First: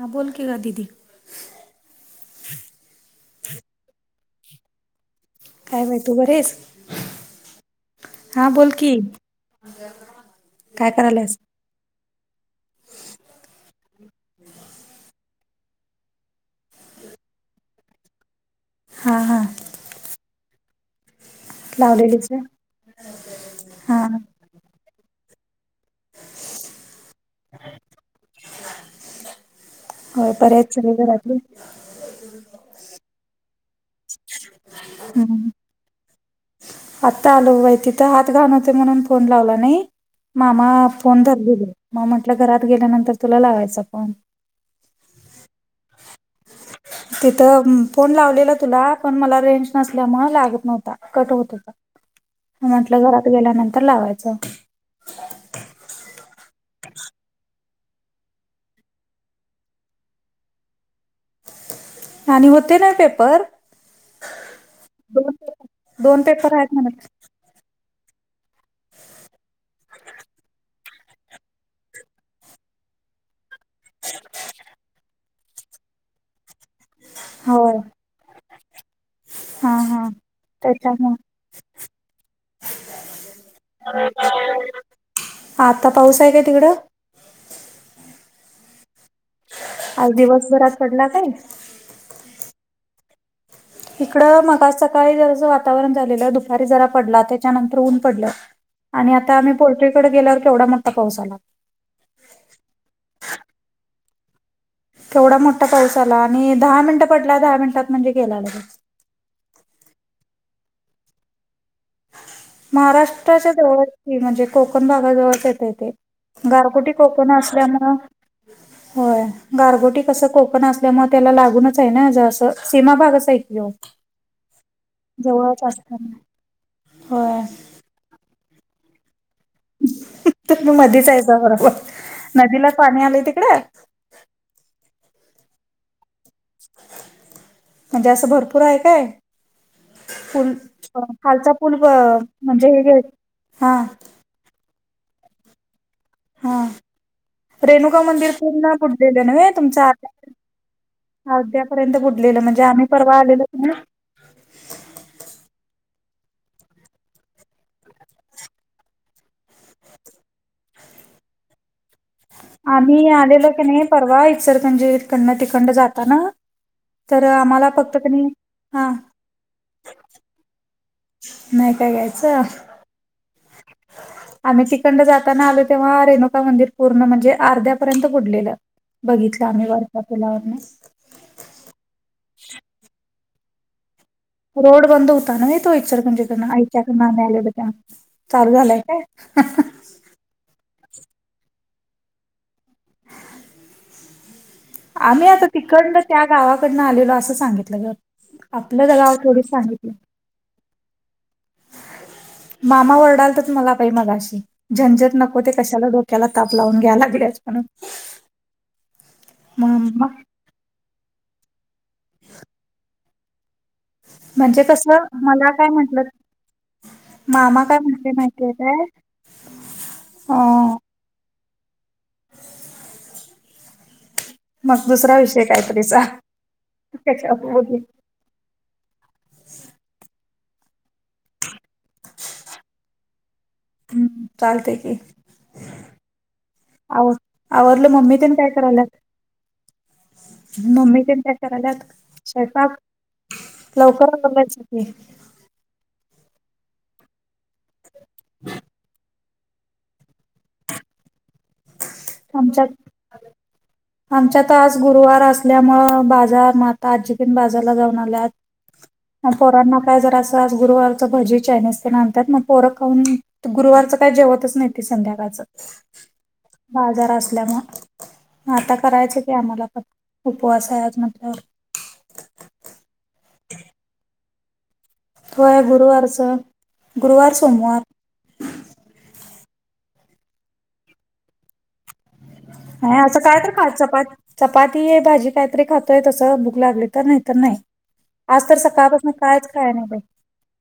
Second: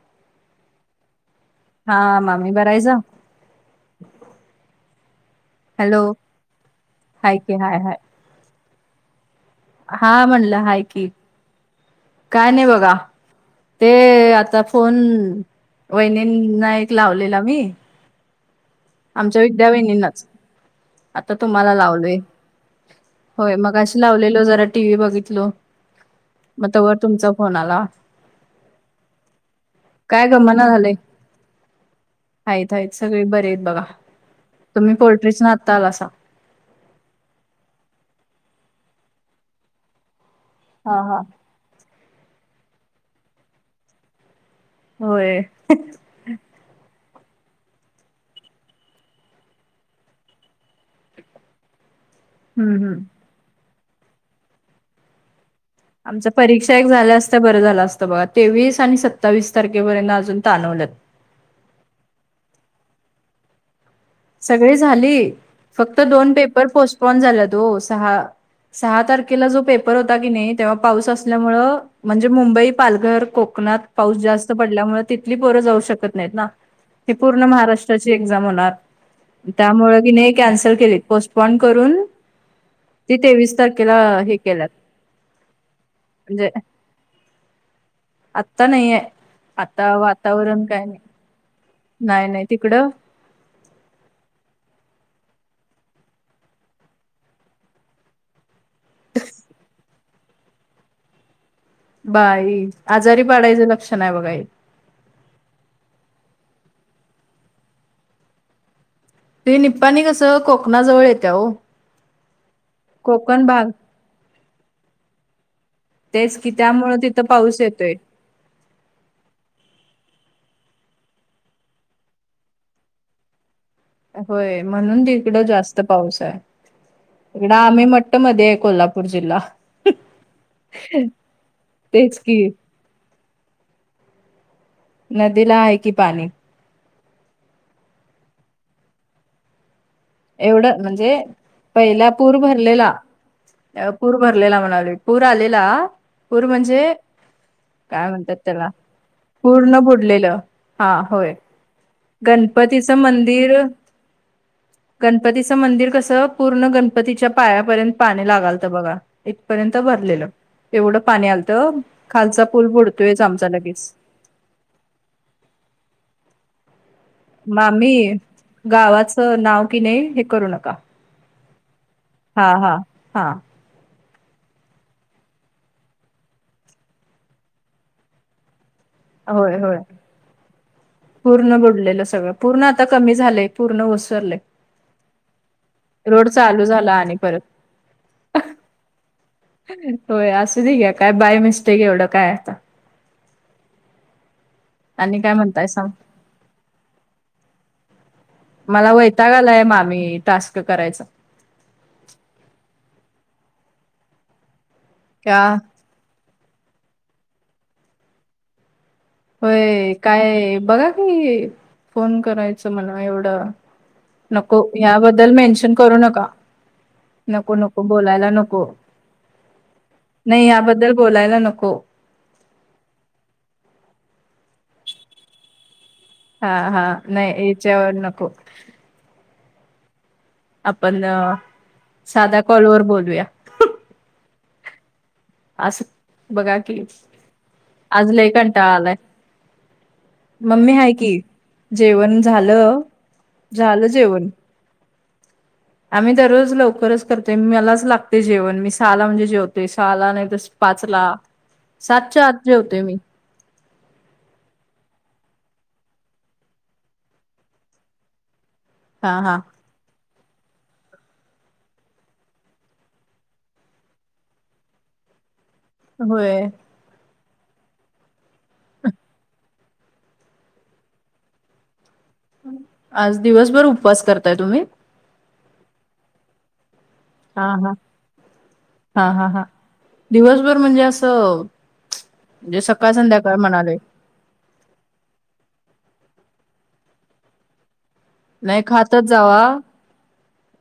हां, बोल की गं दीदी. हा, मामी बरं हायसा. काय बाई हॅलो तू बरी हायस, हाय की हाय हाय हां बोल की, हा म्हणलं हाय काय की कराल्यास. काय नाही बघा. ते, आता फोन वहिनीना एक लावलेला मी. हा हा आमच्या विद्या वहिनींनाचं. आता तुम्हाला लावलोय. लावलेलीच व्हय? होयं, हा मगाशी लावलेलो जरा, टी व्ही बघितलो, मग तवर तुमचा फोन आला. काय हो, बरीत सगळी घरातली. हायत हायत सगळी बरे आहेत बघा, तुम्ही पोल्ट्रीसंन हम्म आता आलासा. आत्ता आलो बाई. तिथं हात घाण होते, म्हणून फोन लावला नाही. मामा हा हा फोन धरलेले मग म्हटलं, घरात गेल्यानंतर तुला लावायचा फोन. होय. तिथं फोन लावलेला तुला, पण मला रेंज नसल्यामुळे लागतं नव्हता कट होतं होता. [inaudible] हम्म म्हंटलं घरात गेल्यानंतर लावायचं. आमच्या परीक्षा एक झाल्या असत्या बरं झालं असतं बघा तेवीस आणि सत्तावीस तारखेपर्यंत अजून ताणवलेत. आणि होते ना पेपर सगळी झाली दोन फक्त पेपर दोन पेपर आहेत म्हणत पोस्टपॉन झालेत ओ सहा सहा तारखेला जो पेपर होता की नाही तेव्हा पाऊस असल्यामुळं म्हणजे मुंबई, पालघर, कोकणात पाऊस जास्त पडल्यामुळे तिली पोरं जाऊ शकत नाहीत ना. ती पूर्ण होय महाराष्ट्राची एक्झाम होणार. हा त्यामुळ हा की नाही कॅन्सल केले त्याच्यामुळे पोस्टपॉन करून ती तेवीस तारखेला हे केल्यात आता पाऊस [inaudible] आहे काय म्हणजे तिकडं [inaudible] आता नाही आहे. आता वातावरण काय नाही. नाही नाही तिकडं? इकड मग आज सकाळी जरसं वातावरण झालेलं दुपारी जरा पडला त्याच्यानंतर ऊन पडलं. आणि आता आम्ही पोल्ट्रीकडे गेल्यावर केवढा मोठा पाऊस आला. बाई आजारी पाडायचं लक्षण आहे बघा हे. केवढा मोठा पाऊस आला आणि दहा मिनिट पडला दहा मिनिटात म्हणजे गेला लगेच. ती निपानी कसं कोकणाजवळ येत्या ओ. महाराष्ट्राच्या जवळच की म्हणजे कोकण भागाजवळच येतय तेे. तेच की त्यामुळं तिथं पाऊस येतोय. होय गारगोटी कसं कोकण असल्यामुळ त्याला लागूनच आहे ना जरास सीमा भागच आहे की ह्यो. होय म्हणून तिकडं जास्त असल्यामुळे पाऊस आहे. होय इकडं आम्ही म्हट्ट मध्ये आहे कोल्हापूर जिल्हा. तुम्ही मधीच हाईसा म्हणा. तेच [unintelligible] की नदीला पाणी आलंय तिकड? नदीला आहे की पाणी. म्हणजे असं भरपूर आहे काय? [inaudible] पूल एवढं म्हणजे खालचा पूल ब पहिला पूर म्हणजे हे भरलेला गे हा. अ, पूर भरलेला म्हणालोय. पूर आलेला पूर हा म्हणजे रेणुका काय मंदिर म्हणतात त्याला? पूर्ण बुडलेलं नव्हे पूर्ण तुमचं आत बुडलेलं हा होय. अर्ध्यापर्यंत बुडलेलं म्हणजे आम्ही गणपतीचं परवा आलेलो मंदिर की [inaudible] नाही गणपतीचं मंदिर कसं पूर्ण गणपतीच्या पायापर्यंत पाणी लागालत बघ. इथपर्यंत भरलेलं एवढं पाणी आलत. आम्ही आलेलो की नाही परवा इचलकरंजी कडनं तिकडंन जातान तर आम्हाला फक्त कनी हा हा. तर नाव की नाही हे करू नका. नाही काय घ्यायचं. हा हा हा [inaudible] आम्ही तिकडंन जातान आलो तेव्हा रेणुका मंदिर पूर्ण म्हणजे अर्ध्या पर्यंत बुडलेलं. बघितलं होय आम्ही होय वरच्या पुलावरणच. पूर्ण बुडलेलं. सगळं पूर्ण आता कमी झालंय. पूर्ण ओसरलंय. रोड बंद होता नव्हे तो इचलकरंजी रोड कडंन चालू आय टी आय झाला कडन आणि आम्ही परत आलेलो तेव्हा. चालू झालंय काय? होय असू दे घ्या काय बाय मिस्टेक एवढं काय आता. आणि आम्ही काय आता म्हणताय सांग तिकंडन त्या गावाकडनं आलेलो असं सांगितलं गं. मला वैताग आलाय मामी टास्क करायचा. मामा वरडालतत मला बाई मगाशी झंझट नको का ते कशाला? डो क्याला ताप लावून घ्याय लागलियास म्हणून. होय मम्मा काय बघा की, फोन करायचं म्हणा एवढं नको म्हणजे कसं याबद्दल मला काय मेन्शन करू म्हंटलं नका. नको मामा काय नको म्हटले बोलायला माहितीये नको काय [inaudible] अ नाही याबद्दल बोलायला नको. मग दुसरा विषय कायतरी सांग? हा हा कशावर नाही बोलू इच्यावरर नको आपण साध कॉल वर बोलूया हम्म चालतेय की असं बघा की आव आवडलं आज मम्मी लय त्यानी काय कंटाळा करायला आलाय हाय मम्मी की त्यांच्या शरालात जेवण शेफा झालं झालं लवकर जेवण ह् आम्ही दररोज लवकरच करतो मलाच लागते जेवण मी सहाला म्हणजे जेवतो ते शालाने त पाचला सातच्या आत संमच्या जेवते मी आमच्यात आज गुरुवार असल्यामुं बाजार म्हाता आजी पण बाजारला जाऊन आल्यात हा म हा पोरांना काय जरा असं आज गुरुवारच भजी चायनीज ते नाणतात मग पोर खान गुरुवारचं काय जेवतच नाही ते संध्याकाळचं होय बाजार असल्यामुळे आता करायचे की आम्हाला उपवास आहे आज म्हटल्यावर आज दिवसभर उपवास करताय तुम्ही होोय गुरुवारच हा हा हा हा हा दिवसभर म्हणजे असं म्हणजे सकाळ ह असं संध्याकाळ काय तर ख म्हणाले चपात चपाती आहे भाजी कायतरी खातोय तसं भूक लागली तर नाहीत नाही आज तर नाही खातच सकाळपासून जावा कायच खाय नाही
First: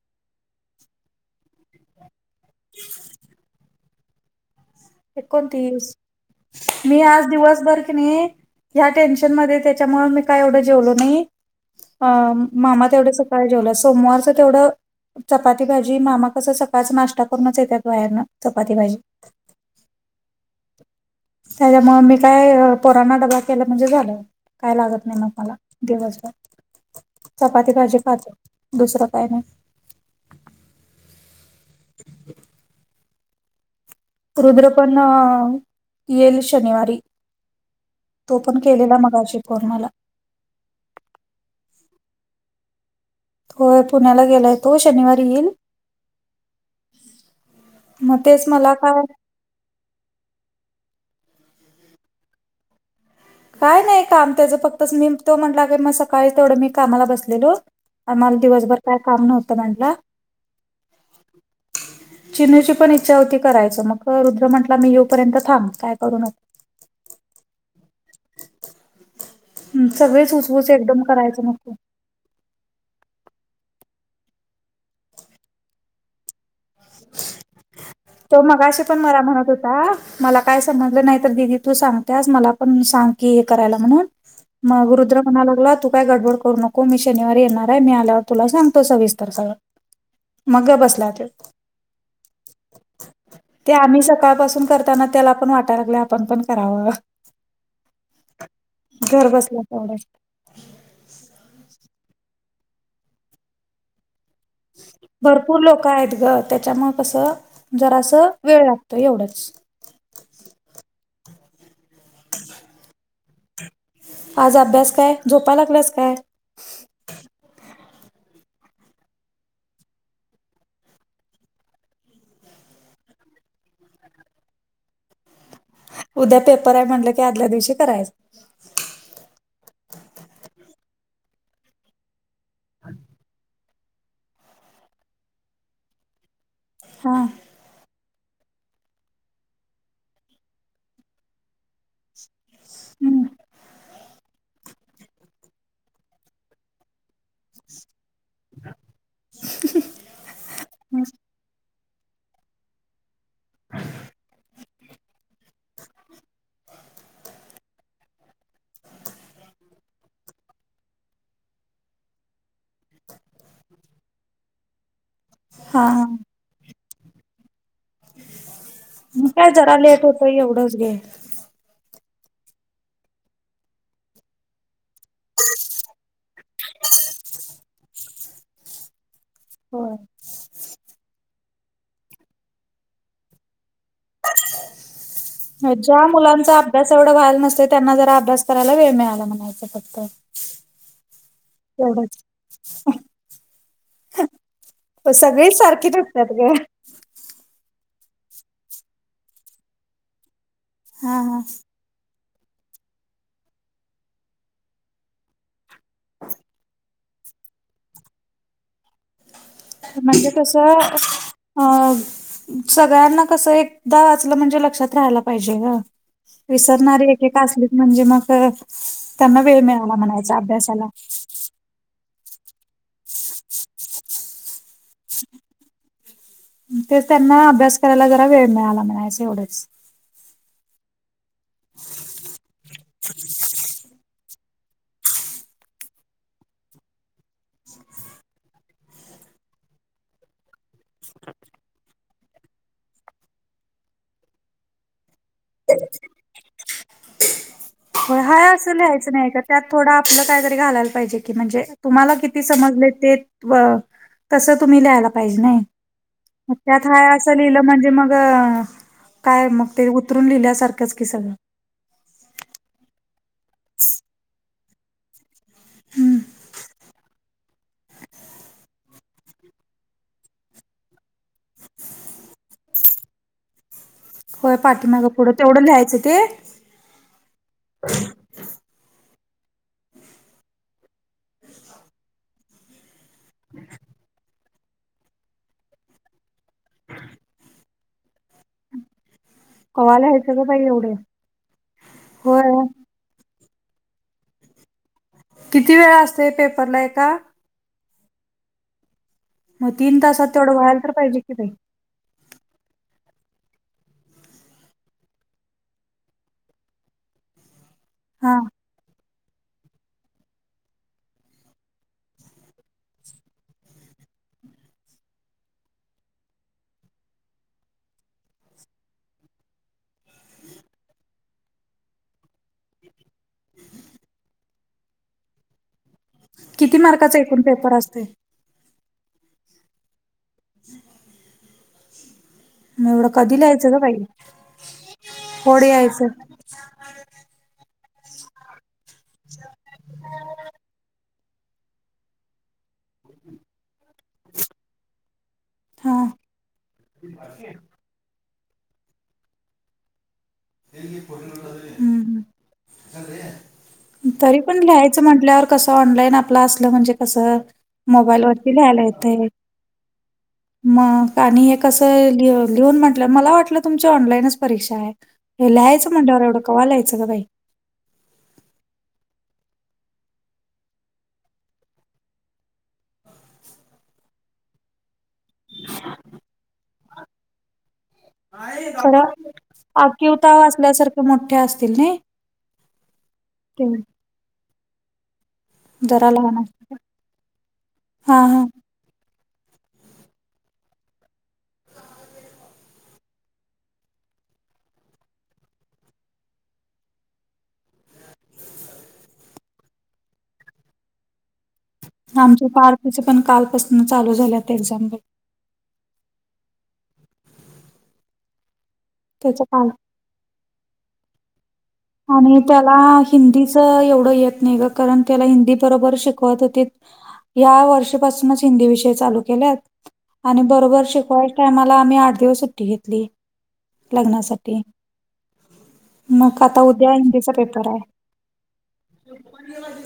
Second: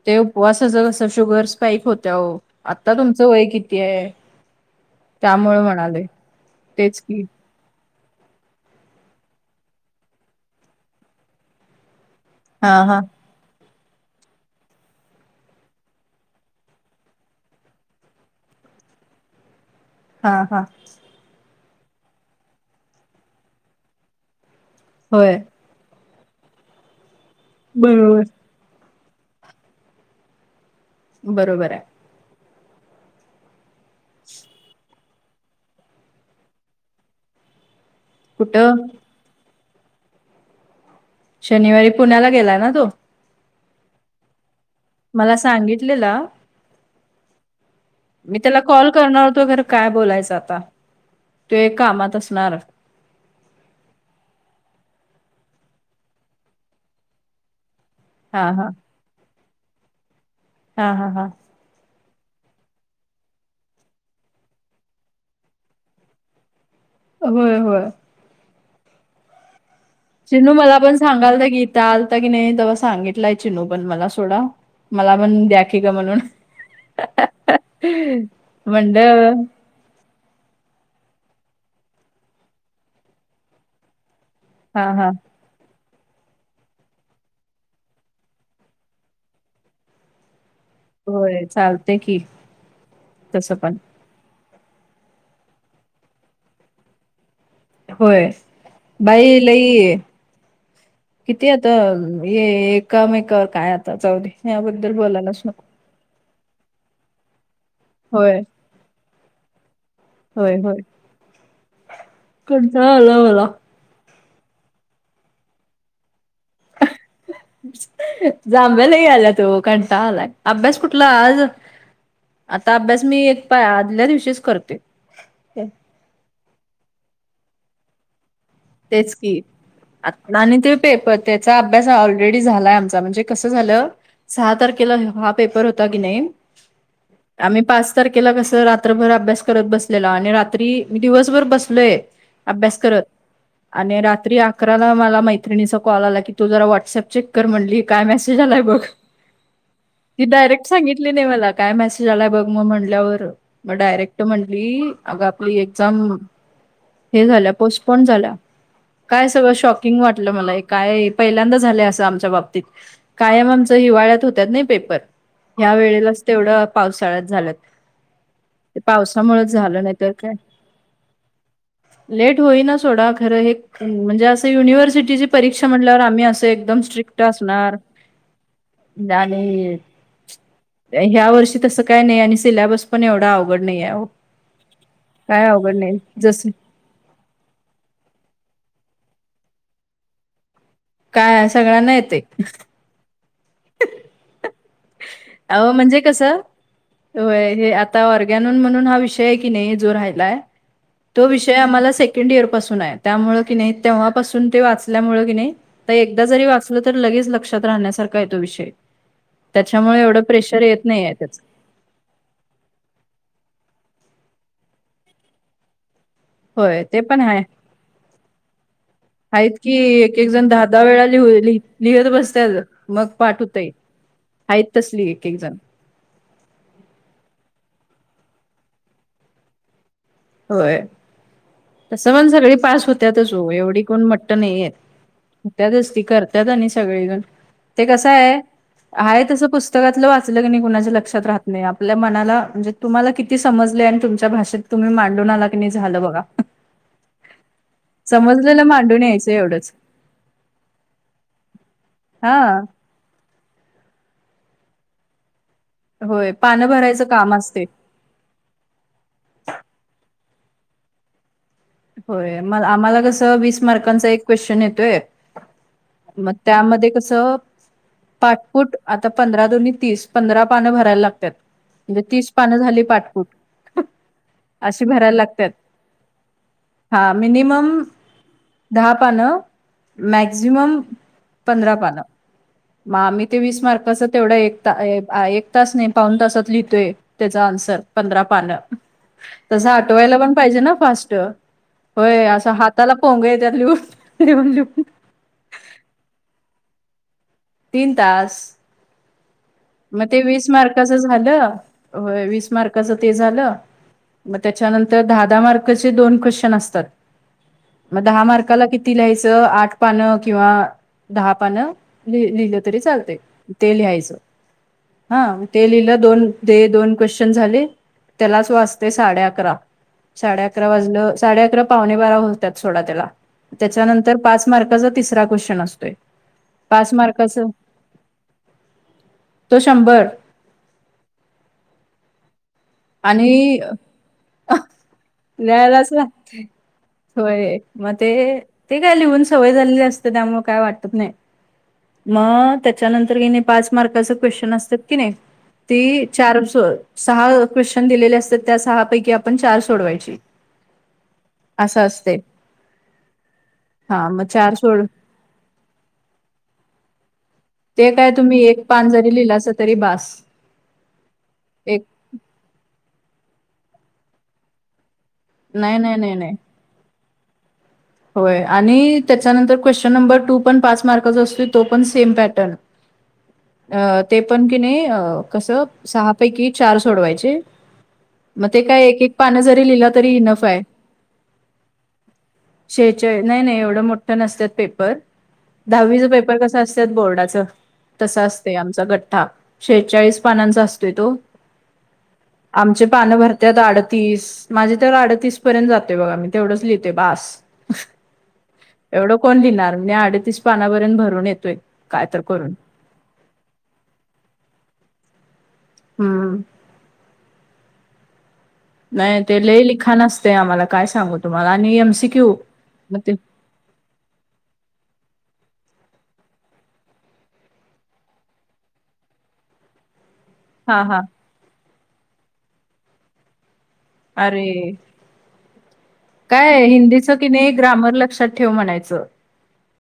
ते उपवासाच कस शुगर स्पाईक होत्या हो आता तुमचं वय किती आहे त्यामुळे एकोणतीस म्हणाले मी तेच की आज दिवसभर ह टेन्शन म त्याच्यामुळे मी काय एवढ जेवलो नाही हा मामा हा तेवढं सकाळी जेवलं सोमवारच तेवढं चपाती भाजी मामा कस सकाळच नाश्ता करूनच येतात बायारनं चपाती भाजी हा हा त्याच्यामु मी काय पोराना डबा केला म्हणजे झालं काय लागत नाही मग होय मला दिवाज चपाती भाजी बरोबर खाते दुसरं काय नाही बरोबर आहे [inaudible] रुद्र पण येईल शनिवारी तो पण कुठं केलेला मग आजी फोन मला शनिवारी पुण्याला गेलाय ना तो होय पुण्याला गेलाय तो शनिवारी मला येईल सांगितलेला मग मी तेच त्याला मला कॉल काय करणार होतो खर काय बोलायचं आता तू एक कामात असणार काय नाही काम त्याचं फक्तच मी तो म्हटला काी मग सकाळी तेवढं मी कामाला बसलेलो आम्हाला हा हा दिवसभर काय काम नव्हतं म्हटलं हा हा हा चिन्हची पण इच्छा होती करायचं मग रुद्र म्हटला मी येऊपर्यंत थांब काय करू नको होय होय ह सगळे. चिनू मला पण सांगाल तर गीताल. आता की नाही तेव्हा सांगितलाय चीनू पण मला सोडा, मला पण द्या की ग म्हणून. तो मगाशी पण मला म्हणलं म्हणत होत. मला काय समजलं नाही तर दिदी तू सांगतेस मला पण सांग की हे करायला म्हणून. हा मग हा रुद्र म्हणायला लागला तू. काय गडबड करू नको मी शनिवारी येणार आहे मी आल्यावर तुला सांगतो सविस्तर सवर मग बस होय चालतेय की तसं ते पण आम्ही सकाळपासून करताना त्याला पण वाटायला लागले आपण पण करावं होय घर बाई बसल्या लईे तेवढंच किती आता ये एकामेकर काय आता चौध याबद्दल बोलायलाच नको. कायत ग त्याच्यामुळे कसं जरासं होय वेळ लागतो एवढंच. होय होय कोणचा आलावाला आज अभ्यास काय, झोपायला लागलास काय. आहा. जांभळ्या लई यायलात ओ कंटाळा आलाय अभ्यास कुठला आज. आता अभ्यास मी एक पा आदल्या दिवशीच करते. उद्या पेपर आहे म्हटलं की, आदल्या दिवशी करायचं. तेच की. आणि ते पे त्याचा अभ्यास ऑलरेडी झालाय आमचा म्हणजे कसं झालं. सहा तारखेला हा पेपर होता की नाही. हा आम्ही पाच तारखेला कसं रात्रभर अभ्यास करत बसलेलो, आणि रात्री दिवसभर बसलोय. अभ्यास करत. हम्म आणि रात्री अकराला मला मैत्रिणीचा कॉल आला की तू, जरा व्हॉट्सअप चेक कर म्हणली काय मेसेज आलाय बघ. ती डायरेक्ट सांगितली नाही मला काय मेसेज आलाय बघ मग म्हटल्यावर. मग डायरेक्ट म्हंटली अग आपली एक्झाम हे झाल्या पोस्टपोन झाल्या. काय सगळं शॉकिंग वाटलं मला काय पहिल्यांदा झालं असं आमच्या बाबतीत. कायम आमच हिवाळ्यात होत्यात नाही पेपर. ह्या हा हा वेळेलाच तेवढं पावसाळ्यात झाल्यात. ते मग काय पावसामुळेच जरा झालं नाही लेट तर होतं काय एवढंच घे लेट होईना सोडा. खरं एक. म्हणजे असं युनिव्हर्सिटीची परीक्षा म्हणल्यावर आम्ही असं एकदम स्ट्रिक्ट असणार. दाणे. होय ह्या वर्षी तसं काय नाही आणि सिलेबस पण एवढा अवघड नाही आहे ओ. काय अवघड नाही ज्या जस. मुलांचा अभ्यास एवढं व्हायला नसते त्यांना जरा अभ्यास करायला वेळ मिळाला म्हणायचं फक्त. काय सगळ्यांना येते. ह. प सगळे सारखे टकतात ग. य हे आता ऑरगॅनन म्हणून हा विषय आहे की नाही जो राहायलाय. हा तो हा विषय आम्हाला सेकंड इयर पासून आहे, त्यामुळ कि नाही तेव्हापासून ते वाचल्यामुळ कि नाही. तर एकदा जरी वाचलं तर लगेच लक्षात राहण्यासारखा आहे तो विषय. त्याच्यामुळे एवढं म्हणजे प्रेशर कसं येत नाही आहे त्याच. अ सगळ्यांना कसं एकदा वाचलं म्हणजे लक्षात राहायला पाहिजे ग. होय ते विसरणारी पण एकेका आहे. असलीच म्हणजे मग त्यांना वेळ मिळाला म्हणायचा अभ्यास. दर वेळा लिहुत लिहत बसत्यात मग पाठ होतय आहेत तसली एक एक जण. तेच त्यांना अभ्यास करायला जरा वेळ मिळाला म्हनायच एवढंच. होय तसं पण सगळी पास होत्यातच ओ एवढी कोण मठ नाही आहेत. त्या दसती करतत आणि सगळेजण ते कसं आहे. आहे तसं पुस्तकातलं वाचलं की नाही, कुणाच्या लक्षात राहत नाही आपल्या मनाला म्हणजे. तुम्हाला किती समजले आणि तुमच्या भाषेत तुम्ही मां. डोनल अग्नी झालं बघा. काय समजलेलं असं मांडून लिहायचं नाही यायचं का त्यात एवढंच थोडं आपलं कायतरी घालायला पाहिजे की म्हणजे तुम्हाला हा किती समजले ते तसं तुम्ही ल्यायला पाहिजे नाही. होय पानं त्यात भरायचं हाय काम असं लिहिलं असते. म्हणजे मग काय मग ते उतरून लिहिल्यासारखंच की सगळं. होय म आम्हाला कसं वीस मार्कांचा एक क्वेश्चन येतोय. हम्म मग त्यामध्ये कसं. पाटपुट आता पंधरा दोनी तीस पंधरा पानं भरायला लागतात. म्हणजे तीस पानं झाली पाटपुट. होयं पाठीमागं पुढं तेवढं लिहायचं ते. हां मिनिमंम दहा पानं मॅक्झिमंम पंधरा पानं मंग आम्हीं ते वीसं मार्काचं तेवढं एक एक तासं नाहीं पावूंन तासांत लिहितोय त्यांचा आन्संर पंधरा पानं तसं कवा आठवांयला पणं लिहायचं ग पाहिजे बाई नां एवढं. फास्टं होयं असं होय हातांला पोहंग यं त्यां लिहूंन लिहूंन लिंहूंन किती वेळां असतेय पेपरला एकां तीनं तासं मग तीन मंग ते तासात वीसं तेवढं व्हायला तर मार्काचं पाहिजे की बाई झालं हो वीसं मार्काचं ते झालं मंग त्यांच्यानंतर दहा दहा मार्कचे दोन क्नचंन असतांत मंग दहा हा मार्काला कि किती लिहायचं आंठ पानं किंवा दहा पानं ते लिहिले तरी चालतें ते लिहायचं हां ते लिहलं दोन दे दोन क्वेश्चन झांले त्यांलाचं वाचते सांडे अकरां सांडे अकरां वाजलं सांडे अकरां पांवणे बांरा होतांत सोंडा त्यांला त्यांच्यानंतर पांच मार्काचा तिसरा क्वेश्चन असतों यं किती मार्काचा एकूंण पेपर असतें तो शंभर आवांज येतं नाहीं आणि लिहायचं ग बाई थोडं लिहायंलांच यायचं लांगते होयं मंग ते ते कायं लिहूंन सवंय झालेली असतें त्यामुळें कायं वाटतं नाहीं मंग ते त्यांनंतर गेणे पांच मार्काच क्वेश्चन असतांत की नाहीं हा ते चार सहां क्श्नन दिले दिले असतं त्यां सहां पैकीं आपणं चार सोडवांयची असतें आवांज येतं नाहीं असं असतें तरी पणं लिहायचं म्हंटल्यावर कसं ऑनलाईन आपलं असलं म्हणजे कसं ते कायं मोबाईल तुम्हीं वरती एक पानं जरी लिहिलं असलं तरी बांस मंग आणि हे कसं लिहूंन म्हटलं मलां वाटलं तुमंची ऑनलाईनचं परीक्षा आहे हे नाही लहाचं नाही म्हंटल्यावर एवढं कवा लीहायंच गं बांई होयं आणि त्यांच्यानंतर क्वेश्चन नंबर टूं पणं पांच मार्काचा असते तो पणं सेम पॅटर्न ह [unintelligible] अं ते पणं कि नाहीं अं कसं सहां पैकी चार सोडवांयचे मंग ते कायं एक खरं एक पानं जरी लिहिलं तरी ही नफां आहे ते मोठे असतील नाहीं छे छे ते नाहीं नाहीं एवढं मोठं नसतांत पेपर दहावीच जरा पेपर लहान कसां असतील असतांत बोर्डाचं तसं हा हा असतें आमचां गठ्ठां शेहेचांळीस पानांचा असतोय तों आमचे पानं भरत्यांत अडतीस मांझे त्यां अडतीस पर्यंत जाते बघां मी तेवढंच लिहिते बांस एवढं कोणं लिहिणांर मी अडतीस पानांपर्यंत भरूंन येतोयं आमच्यां पार्टचं पणं कांलपासूंन चालूं झालेत एक्झांम्स हम्मं नाहीं ते त्याच लंय काल लिखांण असतें आम्हांला कायं सांगू तुम्हांला आणि मं आणि त्यांला हिन्दीचं एवढं येतं नाहीं गं कारणं त्यांला हिंदी बरोबर शिकवंत होते. यां वर्षापांसूनचं हिन्दी विषय चालूं केलां आहे आणि हा बरोबर हा शिकवांयच्यां टांयमाला आम्हीं आंठ दिवसं सुट्टी घेतलीं लग्नांसाठी मंग कायं हिन्दी चं की नाहीं ग्रामर लक्षांत ठेवं म्हणायचं